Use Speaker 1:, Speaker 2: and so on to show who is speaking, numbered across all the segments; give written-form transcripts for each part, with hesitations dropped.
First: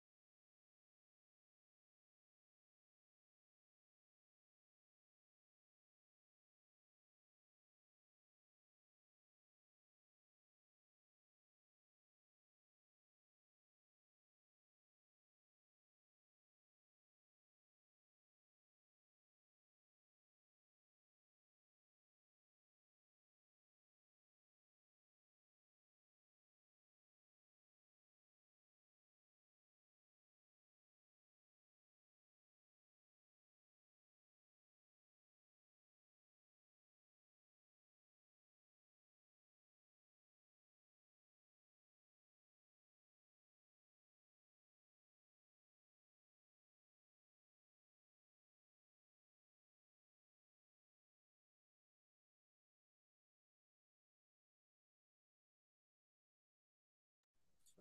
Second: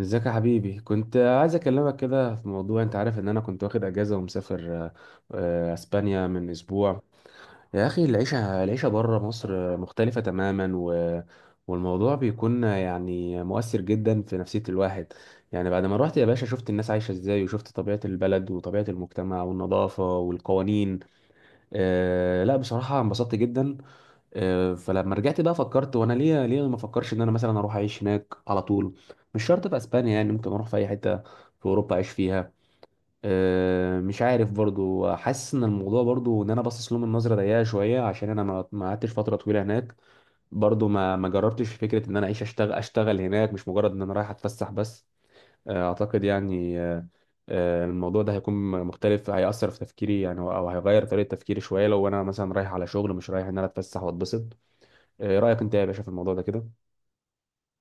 Speaker 1: ازيك يا حبيبي؟ كنت عايز اكلمك كده في موضوع. انت عارف ان انا كنت واخد اجازه ومسافر اسبانيا من اسبوع. يا اخي العيشه العيشه بره مصر مختلفه تماما، والموضوع بيكون يعني مؤثر جدا في نفسيه الواحد. يعني بعد ما روحت يا باشا، شفت الناس عايشه ازاي، وشفت طبيعه البلد وطبيعه المجتمع والنظافه والقوانين. لا، بصراحه انبسطت جدا. فلما رجعت بقى فكرت، وانا ليه ليه ما افكرش ان انا مثلا اروح اعيش هناك على طول؟ مش شرط في اسبانيا يعني، ممكن اروح في اي حته في اوروبا اعيش فيها. مش عارف برضو، حاسس ان الموضوع برضو ان انا باصص لهم من نظره ضيقه شويه، عشان انا ما قعدتش فتره طويله هناك. برضو ما جربتش فكره ان انا اعيش اشتغل هناك، مش مجرد ان انا رايح اتفسح بس. اعتقد يعني الموضوع ده هيكون مختلف، هيأثر في تفكيري يعني، او هيغير طريقه تفكيري شويه، لو انا مثلا رايح على شغل، مش رايح ان انا اتفسح واتبسط. إيه رأيك انت يا باشا في الموضوع ده كده؟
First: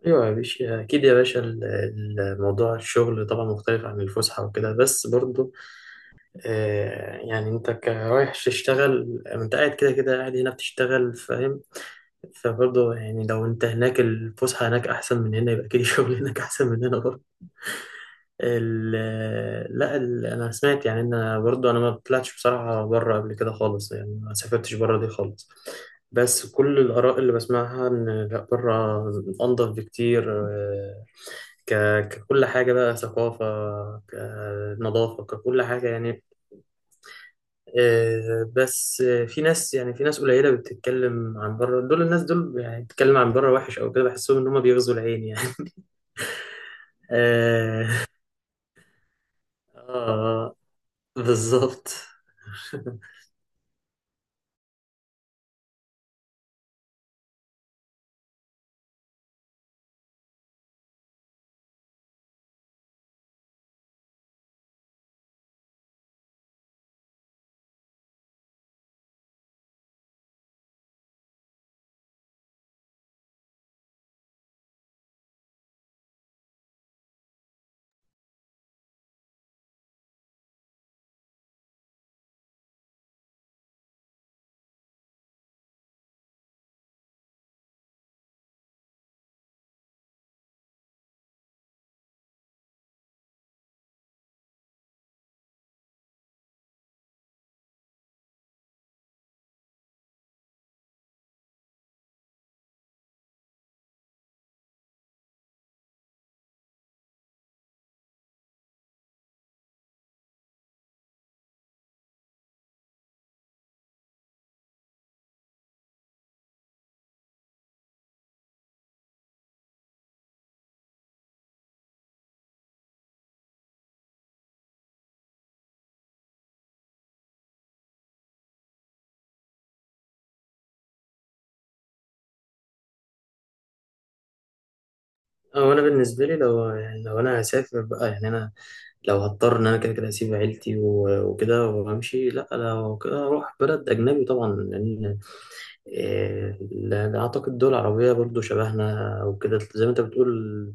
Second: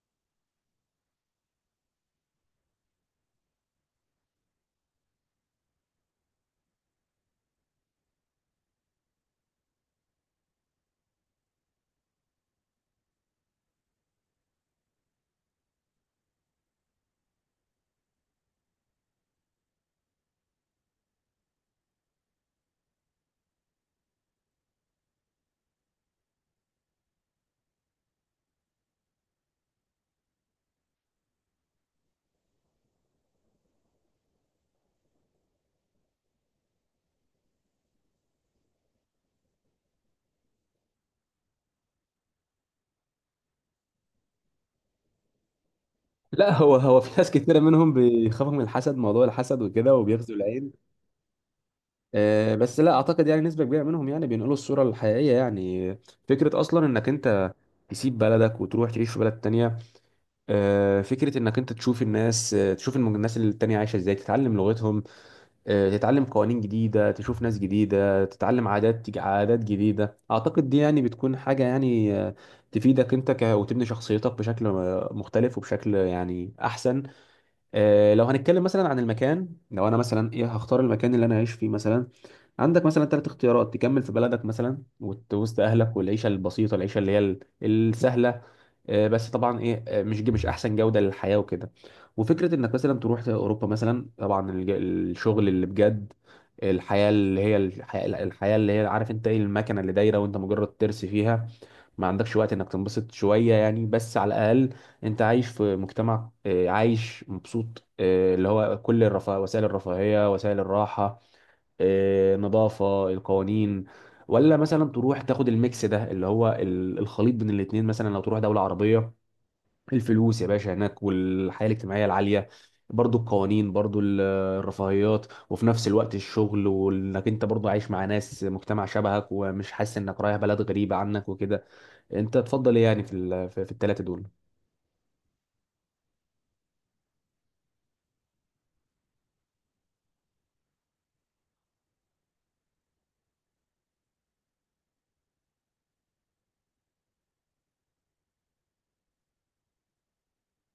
Speaker 2: ايوه يا باشا، اكيد يا باشا، موضوع الشغل طبعا مختلف عن الفسحه وكده، بس برضو يعني انت رايح تشتغل، انت قاعد كده كده، قاعد هنا بتشتغل، فاهم؟ فبرضو يعني لو انت هناك الفسحه هناك احسن من هنا، يبقى اكيد الشغل هناك احسن من هنا برضو. لا، انا سمعت، يعني انا برضو، انا ما طلعتش بصراحه بره قبل كده خالص، يعني ما سافرتش بره دي خالص. بس كل الآراء اللي بسمعها إن لأ، بره أنضف بكتير. ك... ككل حاجة بقى ثقافة، كنظافة، ككل حاجة يعني. بس في ناس، يعني في ناس قليلة بتتكلم عن بره، دول الناس دول يعني بتتكلم عن بره وحش أو كده، بحسهم إن هما بيغزوا العين يعني.
Speaker 1: لا، هو في ناس كتيرة منهم
Speaker 2: آه.
Speaker 1: بيخافوا من الحسد، موضوع الحسد وكده، وبيغزوا
Speaker 2: آه،
Speaker 1: العين.
Speaker 2: بالظبط.
Speaker 1: بس لا اعتقد يعني نسبة كبيرة منهم يعني بينقلوا الصورة الحقيقية يعني. فكرة اصلا انك انت تسيب بلدك وتروح تعيش في بلد تانية. فكرة انك انت تشوف الناس، تشوف الناس اللي التانية عايشة ازاي، تتعلم لغتهم. تتعلم قوانين جديدة، تشوف ناس جديدة، تتعلم عادات، تيجي عادات جديدة. أعتقد دي يعني بتكون حاجة يعني تفيدك أنت، وتبني شخصيتك بشكل مختلف، وبشكل يعني أحسن. لو هنتكلم مثلا عن المكان، لو انا مثلا ايه هختار المكان اللي انا عايش فيه مثلا. عندك مثلا ثلاث اختيارات: تكمل في بلدك مثلا وسط اهلك، والعيشه البسيطه، العيشه اللي هي السهله. بس طبعا ايه، مش احسن جوده للحياه وكده. وفكره انك مثلا تروح اوروبا مثلا، طبعا الشغل اللي بجد، الحياه اللي هي الحياه، الحياة اللي هي، عارف انت ايه المكنه اللي دايره، وانت مجرد ترس فيها. ما عندكش وقت انك تنبسط شوية يعني، بس على الاقل انت عايش في مجتمع، عايش مبسوط، اللي هو كل الرفاه، وسائل الرفاهية، وسائل الراحة، نظافة، القوانين. ولا مثلا تروح تاخد الميكس ده اللي هو الخليط بين الاتنين، مثلا لو تروح دولة عربية: الفلوس يا باشا هناك، والحياة الاجتماعية العالية، برضو القوانين، برضو الرفاهيات، وفي نفس الوقت الشغل، وانك انت برضو عايش مع ناس مجتمع شبهك، ومش حاسس انك رايح بلد غريبة عنك وكده. انت تفضل ايه يعني في في الثلاثه دول؟
Speaker 2: أو أنا بالنسبة لي، لو يعني لو أنا هسافر بقى، يعني أنا لو هضطر إن أنا كده كده أسيب عيلتي و- وكده وأمشي، لأ، لو كده أروح بلد أجنبي طبعا، لأن إيه، أعتقد دول عربية برضو شبهنا وكده، زي ما أنت بتقول.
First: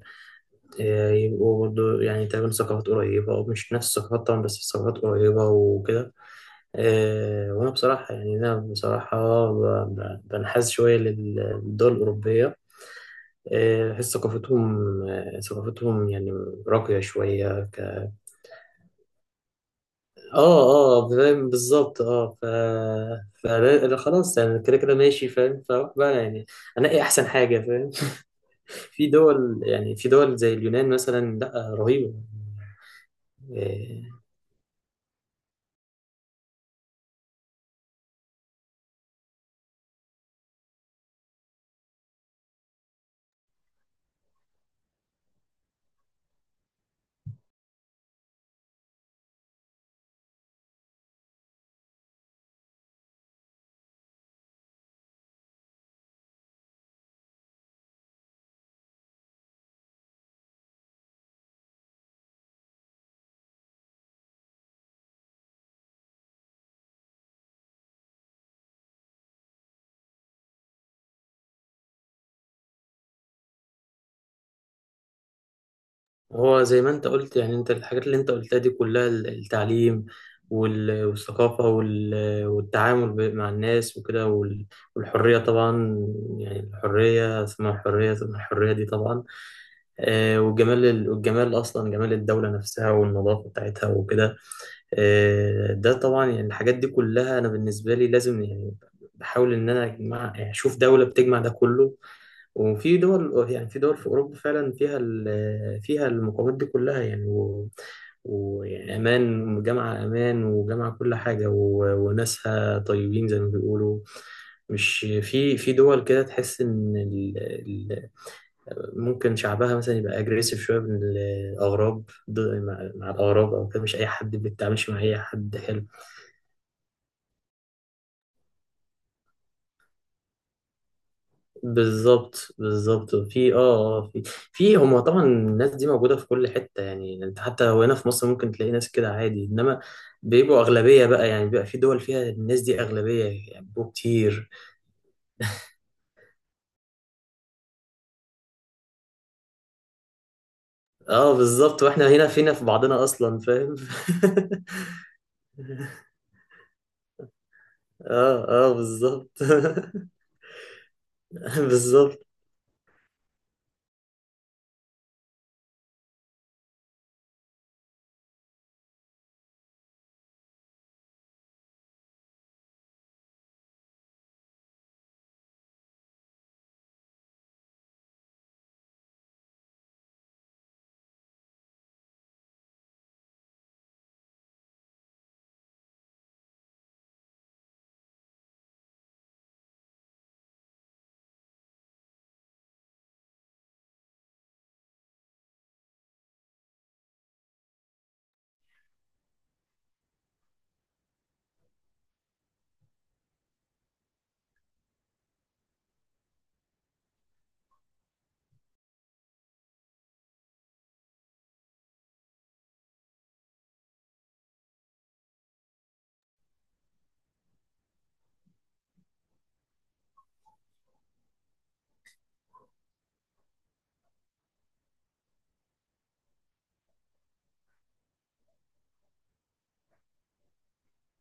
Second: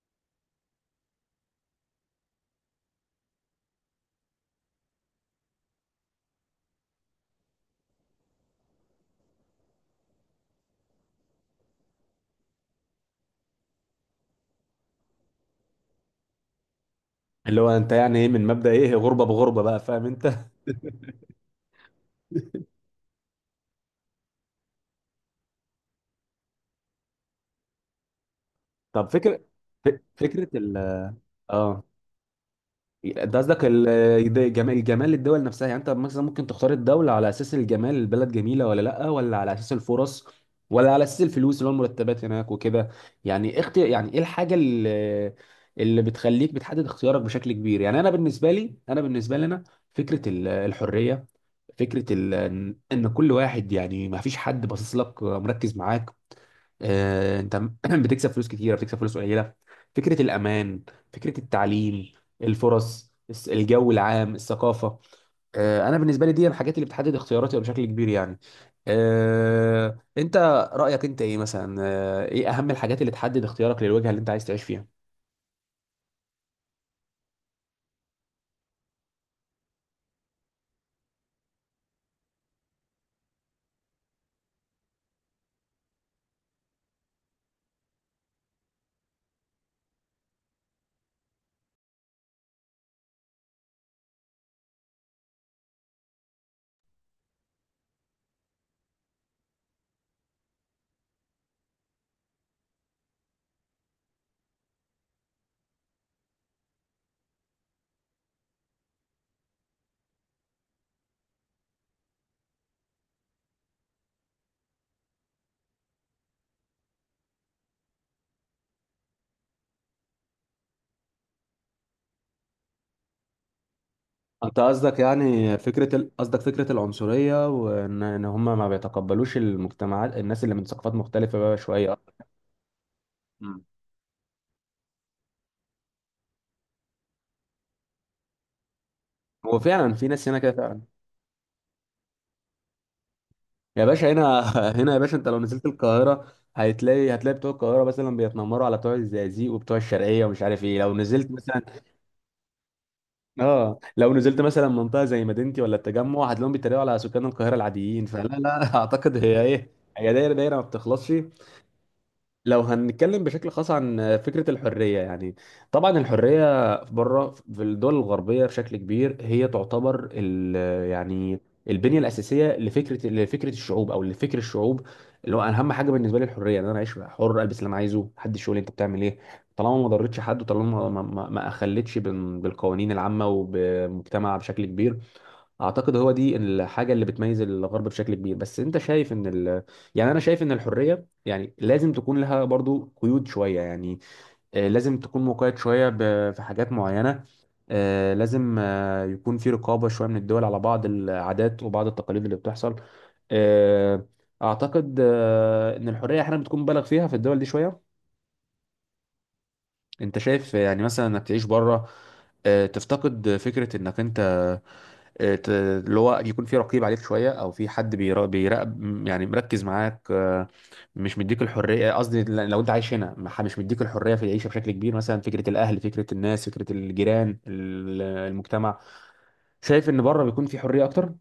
Speaker 2: إيه، يبقوا برضو يعني تقريبا ثقافات قريبة، أو مش نفس الثقافات طبعا، بس ثقافات قريبة وكده. إيه، وأنا بصراحة، يعني أنا بصراحة بنحاز شوية للدول الأوروبية. إيه، بحس ثقافتهم، ثقافتهم يعني راقية
Speaker 1: اللي هو
Speaker 2: شوية.
Speaker 1: انت يعني ايه، من مبدأ ايه، غربه بغربه بقى، فاهم
Speaker 2: اه.
Speaker 1: انت؟
Speaker 2: اه، فاهم، بالظبط. اه، فأنا- أنا خلاص يعني كده كده ماشي، فاهم، فأروح بقى يعني أنقي أحسن حاجة، فاهم. في
Speaker 1: طب فكره،
Speaker 2: دول،
Speaker 1: ف-
Speaker 2: يعني في دول
Speaker 1: فكره
Speaker 2: زي
Speaker 1: ال
Speaker 2: اليونان مثلا، لا،
Speaker 1: اه،
Speaker 2: رهيبة.
Speaker 1: انت قصدك
Speaker 2: إيه،
Speaker 1: ده جمال، للدول نفسها. يعني انت مثلا ممكن تختار الدولة على اساس الجمال، البلد جميلة ولا لا، ولا على اساس الفرص، ولا على اساس الفلوس اللي هو المرتبات هناك وكده. يعني اختي يعني ايه الحاجة، اللي بتخليك بتحدد اختيارك بشكل كبير؟ يعني انا بالنسبة لي انا، فكرة الحرية، فكرة ان كل واحد يعني ما فيش حد باصص لك، مركز معاك، انت بتكسب فلوس كتيره، بتكسب فلوس قليله. فكره الامان، فكره التعليم، الفرص، الجو العام، الثقافه. انا بالنسبه لي دي الحاجات اللي بتحدد اختياراتي بشكل كبير يعني. آه، انت رايك انت ايه مثلا، ايه اهم الحاجات اللي تحدد اختيارك للوجهه اللي انت عايز تعيش فيها؟
Speaker 2: هو زي ما انت قلت، يعني انت الحاجات اللي انت قلتها دي كلها، التعليم والثقافة والتعامل مع الناس وكده، والحرية طبعا. يعني الحرية ثم الحرية ثم الحرية، دي طبعا. والجمال أصلا، جمال الدولة نفسها والنظافة بتاعتها وكده. ده طبعا، يعني الحاجات دي كلها أنا بالنسبة لي لازم، يعني بحاول إن أنا أجمع، يعني أشوف دولة بتجمع ده كله. وفي دول، يعني في دول في أوروبا فعلا فيها، فيها المقومات دي كلها يعني، ويعني أمان، جامعة أمان وجامعة كل حاجة، و- وناسها طيبين زي ما بيقولوا. مش في دول كده تحس إن ال ممكن شعبها مثلا يبقى أجريسيف شوية من الأغراب، مع الأغراب أو كده، مش أي حد
Speaker 1: انت
Speaker 2: بيتعاملش
Speaker 1: قصدك
Speaker 2: مع أي حد
Speaker 1: يعني
Speaker 2: حلو.
Speaker 1: فكره ال... قصدك فكره العنصريه، وان هم ما بيتقبلوش المجتمعات، الناس اللي من ثقافات مختلفه بقى شويه؟
Speaker 2: بالظبط، بالظبط، في. اه.
Speaker 1: مم.
Speaker 2: في. هم طبعا الناس دي موجوده في كل حته، يعني انت حتى لو هنا في مصر ممكن تلاقي ناس كده عادي،
Speaker 1: هو
Speaker 2: انما
Speaker 1: فعلا في ناس هنا كده
Speaker 2: بيبقوا
Speaker 1: فعلا.
Speaker 2: اغلبيه بقى، يعني بيبقى في دول فيها الناس دي اغلبيه، يعني
Speaker 1: يا
Speaker 2: بيبقوا
Speaker 1: باشا هنا،
Speaker 2: كتير.
Speaker 1: هنا يا باشا، انت لو نزلت القاهرة هتلاقي، بتوع القاهرة مثلا بيتنمروا على بتوع الزقازيق وبتوع الشرقية ومش عارف ايه، لو نزلت
Speaker 2: اه،
Speaker 1: مثلا.
Speaker 2: بالظبط، واحنا هنا فينا في بعضنا اصلا، فاهم.
Speaker 1: اه لو نزلت مثلا منطقة زي مدينتي ولا التجمع، هتلاقيهم بيتريقوا على سكان القاهرة العاديين.
Speaker 2: اه،
Speaker 1: فلا
Speaker 2: اه،
Speaker 1: لا، اعتقد
Speaker 2: بالظبط.
Speaker 1: هي ايه، هي دايرة دايرة ما بتخلصش.
Speaker 2: بالظبط.
Speaker 1: لو هنتكلم بشكل خاص عن فكرة الحرية يعني، طبعا الحرية بره في الدول الغربية بشكل كبير، هي تعتبر يعني البنية الأساسية لفكرة الشعوب أو لفكر الشعوب. اللي هو أنا أهم حاجة بالنسبة لي الحرية، إن أنا أعيش حر، ألبس اللي أنا عايزه، محدش يقول لي أنت بتعمل إيه، طالما ما ضرتش حد، وطالما ما أخلتش بالقوانين العامة وبمجتمع بشكل كبير. اعتقد هو دي الحاجه اللي بتميز الغرب بشكل كبير. بس انت شايف ان يعني انا شايف ان الحريه يعني لازم تكون لها برضو قيود شويه يعني، لازم تكون مقيد شويه في حاجات معينه. لازم يكون في رقابه شويه من الدول على بعض العادات وبعض التقاليد اللي بتحصل. آه، اعتقد ان الحريه احيانا بتكون مبالغ فيها في الدول دي شويه. انت شايف يعني مثلا انك تعيش بره، تفتقد فكرة انك انت اللي هو يكون في رقيب عليك شوية، او في حد بيراقب يعني مركز معاك. مش مديك الحرية، قصدي لو انت عايش هنا، مش مديك الحرية في العيشة بشكل كبير، مثلا فكرة الاهل، فكرة الناس، فكرة الجيران، المجتمع. شايف ان بره بيكون في حرية اكتر.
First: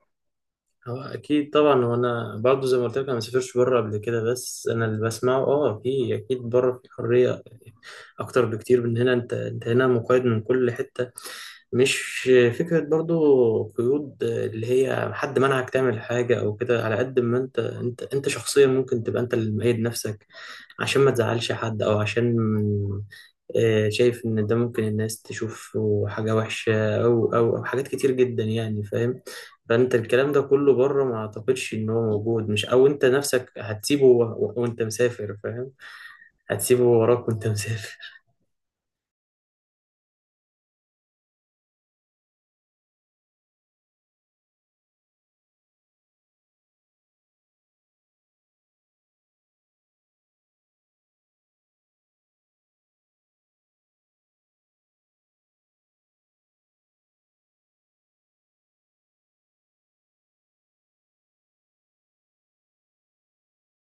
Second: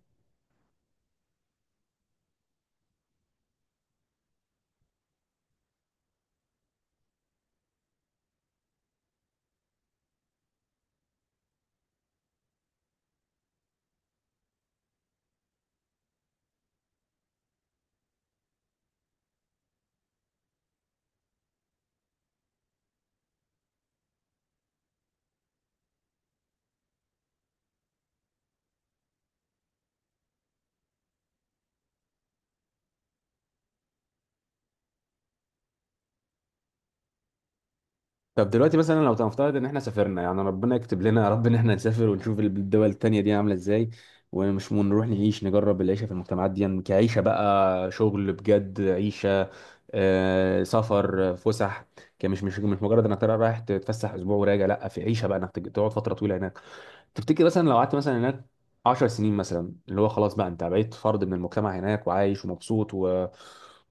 Speaker 2: هو اكيد طبعا، وانا برضه زي ما قلت لك، انا ما سافرش بره قبل كده، بس انا اللي بسمعه، اه، في اكيد بره في حريه اكتر بكتير من هنا. انت هنا مقيد من كل حته. مش فكرة برضو قيود اللي هي حد منعك تعمل حاجة أو كده، على قد ما أنت شخصيا ممكن تبقى أنت اللي مقيد نفسك عشان ما تزعلش حد، أو عشان شايف إن ده ممكن الناس تشوف حاجة وحشة، أو حاجات كتير جدا يعني، فاهم. فأنت الكلام ده كله بره ما أعتقدش إن هو موجود، مش، أو أنت نفسك هتسيبه و- وأنت مسافر، فاهم، هتسيبه وراك وأنت مسافر.
Speaker 1: طب دلوقتي مثلا، لو تنفترض ان احنا سافرنا، يعني ربنا يكتب لنا يا رب ان احنا نسافر ونشوف الدول التانية دي عاملة ازاي، ونروح نعيش نجرب العيشة في المجتمعات دي، يعني كعيشة بقى، شغل بجد، عيشة، آه سفر آه، فسح، كمش مش مش مجرد انك ترى رايح تتفسح اسبوع وراجع، لا، في عيشة بقى، انك تقعد فترة طويلة هناك. تفتكر مثلا لو قعدت مثلا هناك 10 سنين مثلا، اللي هو خلاص بقى انت بقيت فرد من المجتمع هناك، وعايش ومبسوط و...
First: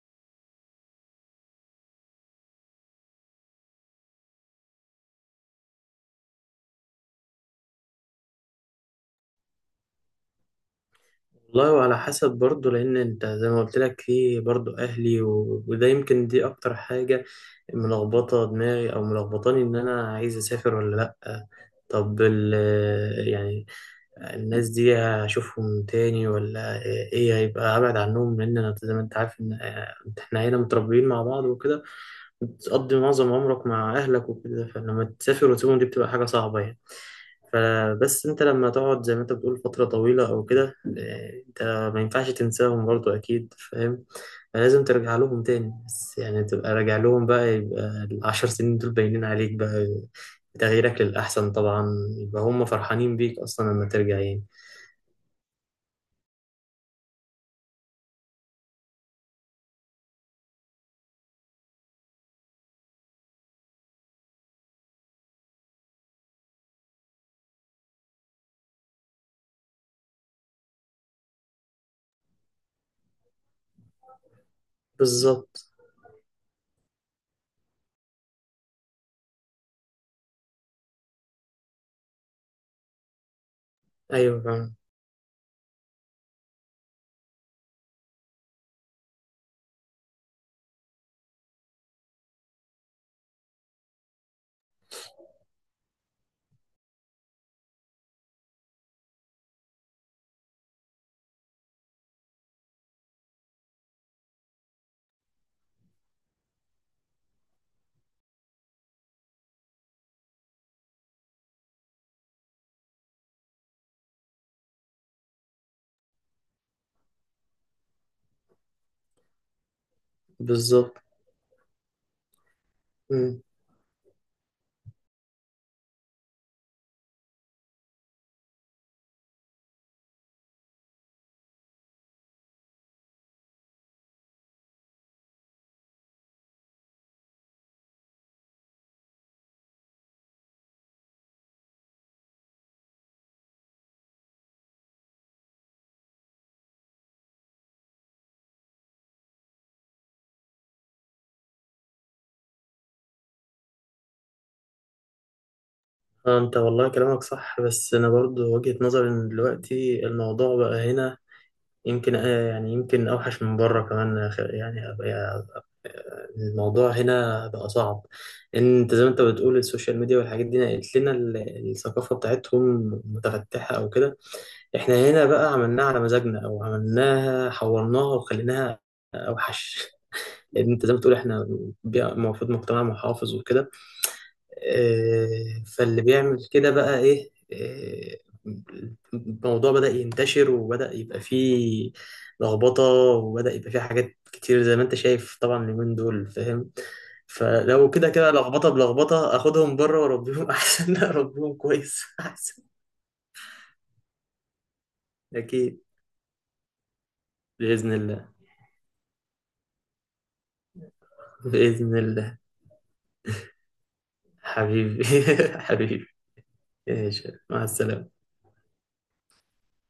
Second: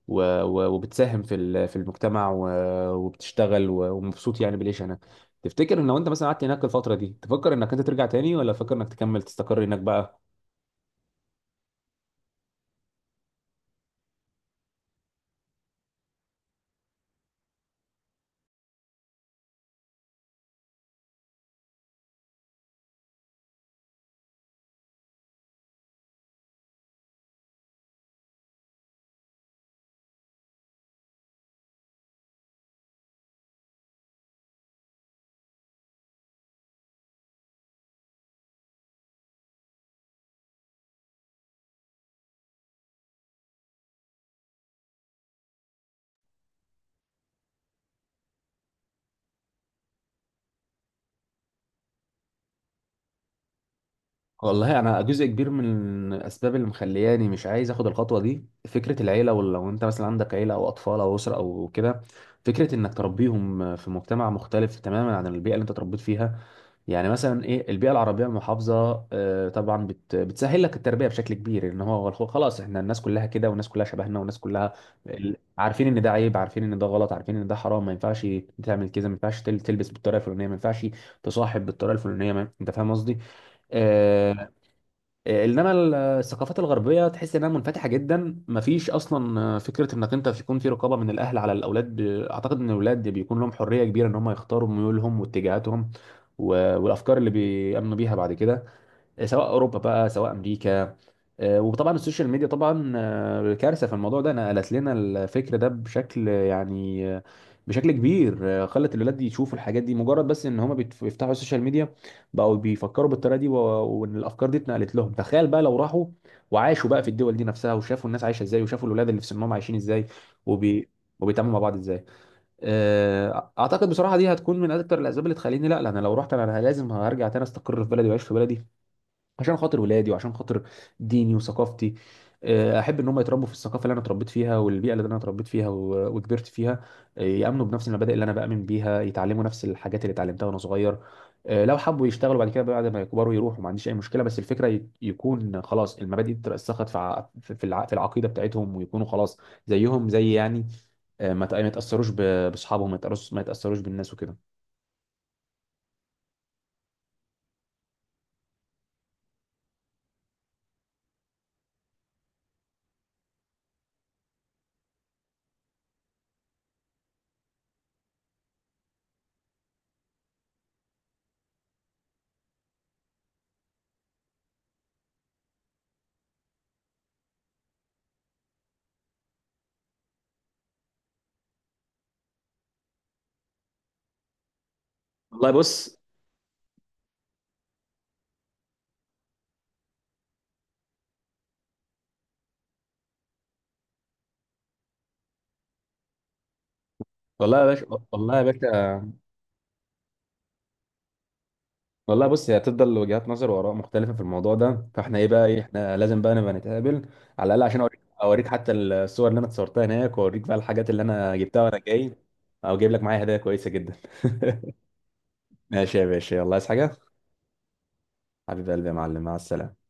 Speaker 1: و... و... وبتساهم في المجتمع، وبتشتغل ومبسوط يعني بالعيش هناك. تفتكر ان لو انت مثلا قعدت هناك الفترة دي، تفكر انك انت ترجع تاني، ولا تفكر انك تكمل تستقر هناك بقى؟
Speaker 2: والله وعلى حسب برضه، لأن أنت زي ما قلت لك في برضه أهلي، و... وده يمكن دي أكتر حاجة ملخبطة دماغي، أو ملخبطاني إن أنا عايز أسافر ولا لأ. طب يعني الناس دي هشوفهم تاني، ولا إيه، هيبقى أبعد عنهم، لأن أنا زي ما أنت عارف إن إحنا هنا متربيين مع بعض وكده، بتقضي معظم عمرك مع أهلك وكده، فلما تسافر وتسيبهم دي بتبقى حاجة صعبة يعني. فبس أنت لما تقعد زي ما أنت بتقول فترة طويلة أو كده، أنت ما ينفعش تنساهم برضو أكيد، فاهم. لازم ترجع لهم تاني، بس يعني تبقى راجع لهم بقى، يبقى الـ10 سنين دول باينين عليك بقى، تغييرك للأحسن طبعا، يبقى هم فرحانين بيك أصلا لما ترجع يعني.
Speaker 1: والله انا، جزء كبير من الاسباب اللي مخلياني مش عايز اخد الخطوه دي فكره العيله. ولو انت مثلا عندك عيله او اطفال او اسره او كده، فكره انك تربيهم في مجتمع مختلف تماما عن البيئه اللي انت اتربيت فيها. يعني مثلا ايه، البيئه العربيه المحافظه، طبعا بتسهل لك التربيه بشكل كبير، ان هو خلاص احنا الناس كلها كده، والناس كلها شبهنا، والناس كلها
Speaker 2: بالظبط.
Speaker 1: عارفين ان ده عيب، عارفين ان ده غلط، عارفين ان ده حرام، ما ينفعش تعمل كده، ما ينفعش تلبس بالطريقه الفلانيه، ما ينفعش تصاحب بالطريقه الفلانيه، انت فاهم قصدي.
Speaker 2: أيوه
Speaker 1: آه،
Speaker 2: فاهم.
Speaker 1: انما الثقافات الغربيه تحس انها منفتحه جدا، مفيش اصلا فكره انك انت يكون في رقابه من الاهل على الاولاد. اعتقد ان الاولاد بيكون لهم حريه كبيره، ان هم يختاروا ميولهم واتجاهاتهم والافكار اللي بيامنوا بيها بعد كده، سواء اوروبا بقى، سواء امريكا. وطبعا السوشيال ميديا، طبعا كارثه في الموضوع ده، نقلت لنا الفكر ده بشكل بشكل كبير. خلت الولاد يشوفوا الحاجات دي، مجرد بس ان هما بيفتحوا السوشيال ميديا بقوا بيفكروا بالطريقه دي، وان الافكار دي اتنقلت لهم. تخيل بقى لو راحوا وعاشوا بقى في الدول دي نفسها، وشافوا الناس عايشه ازاي، وشافوا الولاد اللي في سنهم عايشين ازاي، وبي
Speaker 2: بالظبط.
Speaker 1: وبيتعاملوا مع بعض ازاي. اعتقد بصراحه دي هتكون من اكتر الاسباب اللي تخليني، لا لا، انا لو رحت انا لازم هرجع تاني، استقر في بلدي واعيش في بلدي، عشان خاطر ولادي، وعشان خاطر ديني وثقافتي. احب ان هم يتربوا في الثقافه اللي انا اتربيت فيها، والبيئه اللي انا اتربيت فيها وكبرت فيها. يامنوا بنفس المبادئ اللي انا بامن بيها، يتعلموا نفس الحاجات اللي اتعلمتها وانا صغير. لو حبوا يشتغلوا بعد كده بعد ما يكبروا يروحوا، ما عنديش اي مشكله، بس الفكره يكون خلاص المبادئ دي اترسخت في العقيده بتاعتهم، ويكونوا خلاص زيهم زي يعني، ما يتاثروش باصحابهم، ما يتأثروش بالناس وكده.
Speaker 2: اه، انت والله كلامك صح، بس انا برضو وجهة نظري ان دلوقتي الموضوع بقى هنا يمكن، يعني يمكن اوحش من بره كمان يا أخي. يعني الموضوع هنا بقى صعب، ان انت زي ما انت بتقول السوشيال ميديا والحاجات دي نقلت لنا الثقافة بتاعتهم متفتحة او كده، احنا هنا بقى عملناها على مزاجنا، او عملناها حورناها وخليناها اوحش. لان انت زي ما بتقول احنا المفروض مجتمع محافظ وكده،
Speaker 1: والله بص.
Speaker 2: فاللي بيعمل كده بقى ايه؟ الموضوع بدأ ينتشر، وبدأ يبقى فيه لخبطة، وبدأ يبقى فيه حاجات كتير زي ما انت شايف طبعا اليومين دول، فاهم.
Speaker 1: والله يا باشا.
Speaker 2: فلو كده كده
Speaker 1: والله يا
Speaker 2: لخبطة
Speaker 1: باشا.
Speaker 2: بلخبطة، اخدهم بره واربيهم احسن، اربيهم كويس
Speaker 1: والله بص، هي
Speaker 2: احسن.
Speaker 1: هتفضل وجهات نظر واراء مختلفه في الموضوع ده، فاحنا ايه بقى ايه،
Speaker 2: اكيد.
Speaker 1: احنا لازم بقى نبقى نتقابل على الاقل، عشان
Speaker 2: بإذن
Speaker 1: اوريك،
Speaker 2: الله،
Speaker 1: حتى الصور اللي انا اتصورتها هناك، واوريك بقى الحاجات اللي انا جبتها وانا
Speaker 2: بإذن
Speaker 1: جاي،
Speaker 2: الله.
Speaker 1: او جايب لك معايا هدايا كويسه جدا.
Speaker 2: حبيبي.
Speaker 1: ماشي يا
Speaker 2: حبيبي.
Speaker 1: باشا، يلا، عايز حاجه؟
Speaker 2: ماشي، مع السلامة.
Speaker 1: حبيب قلبي يا معلم، مع السلامه.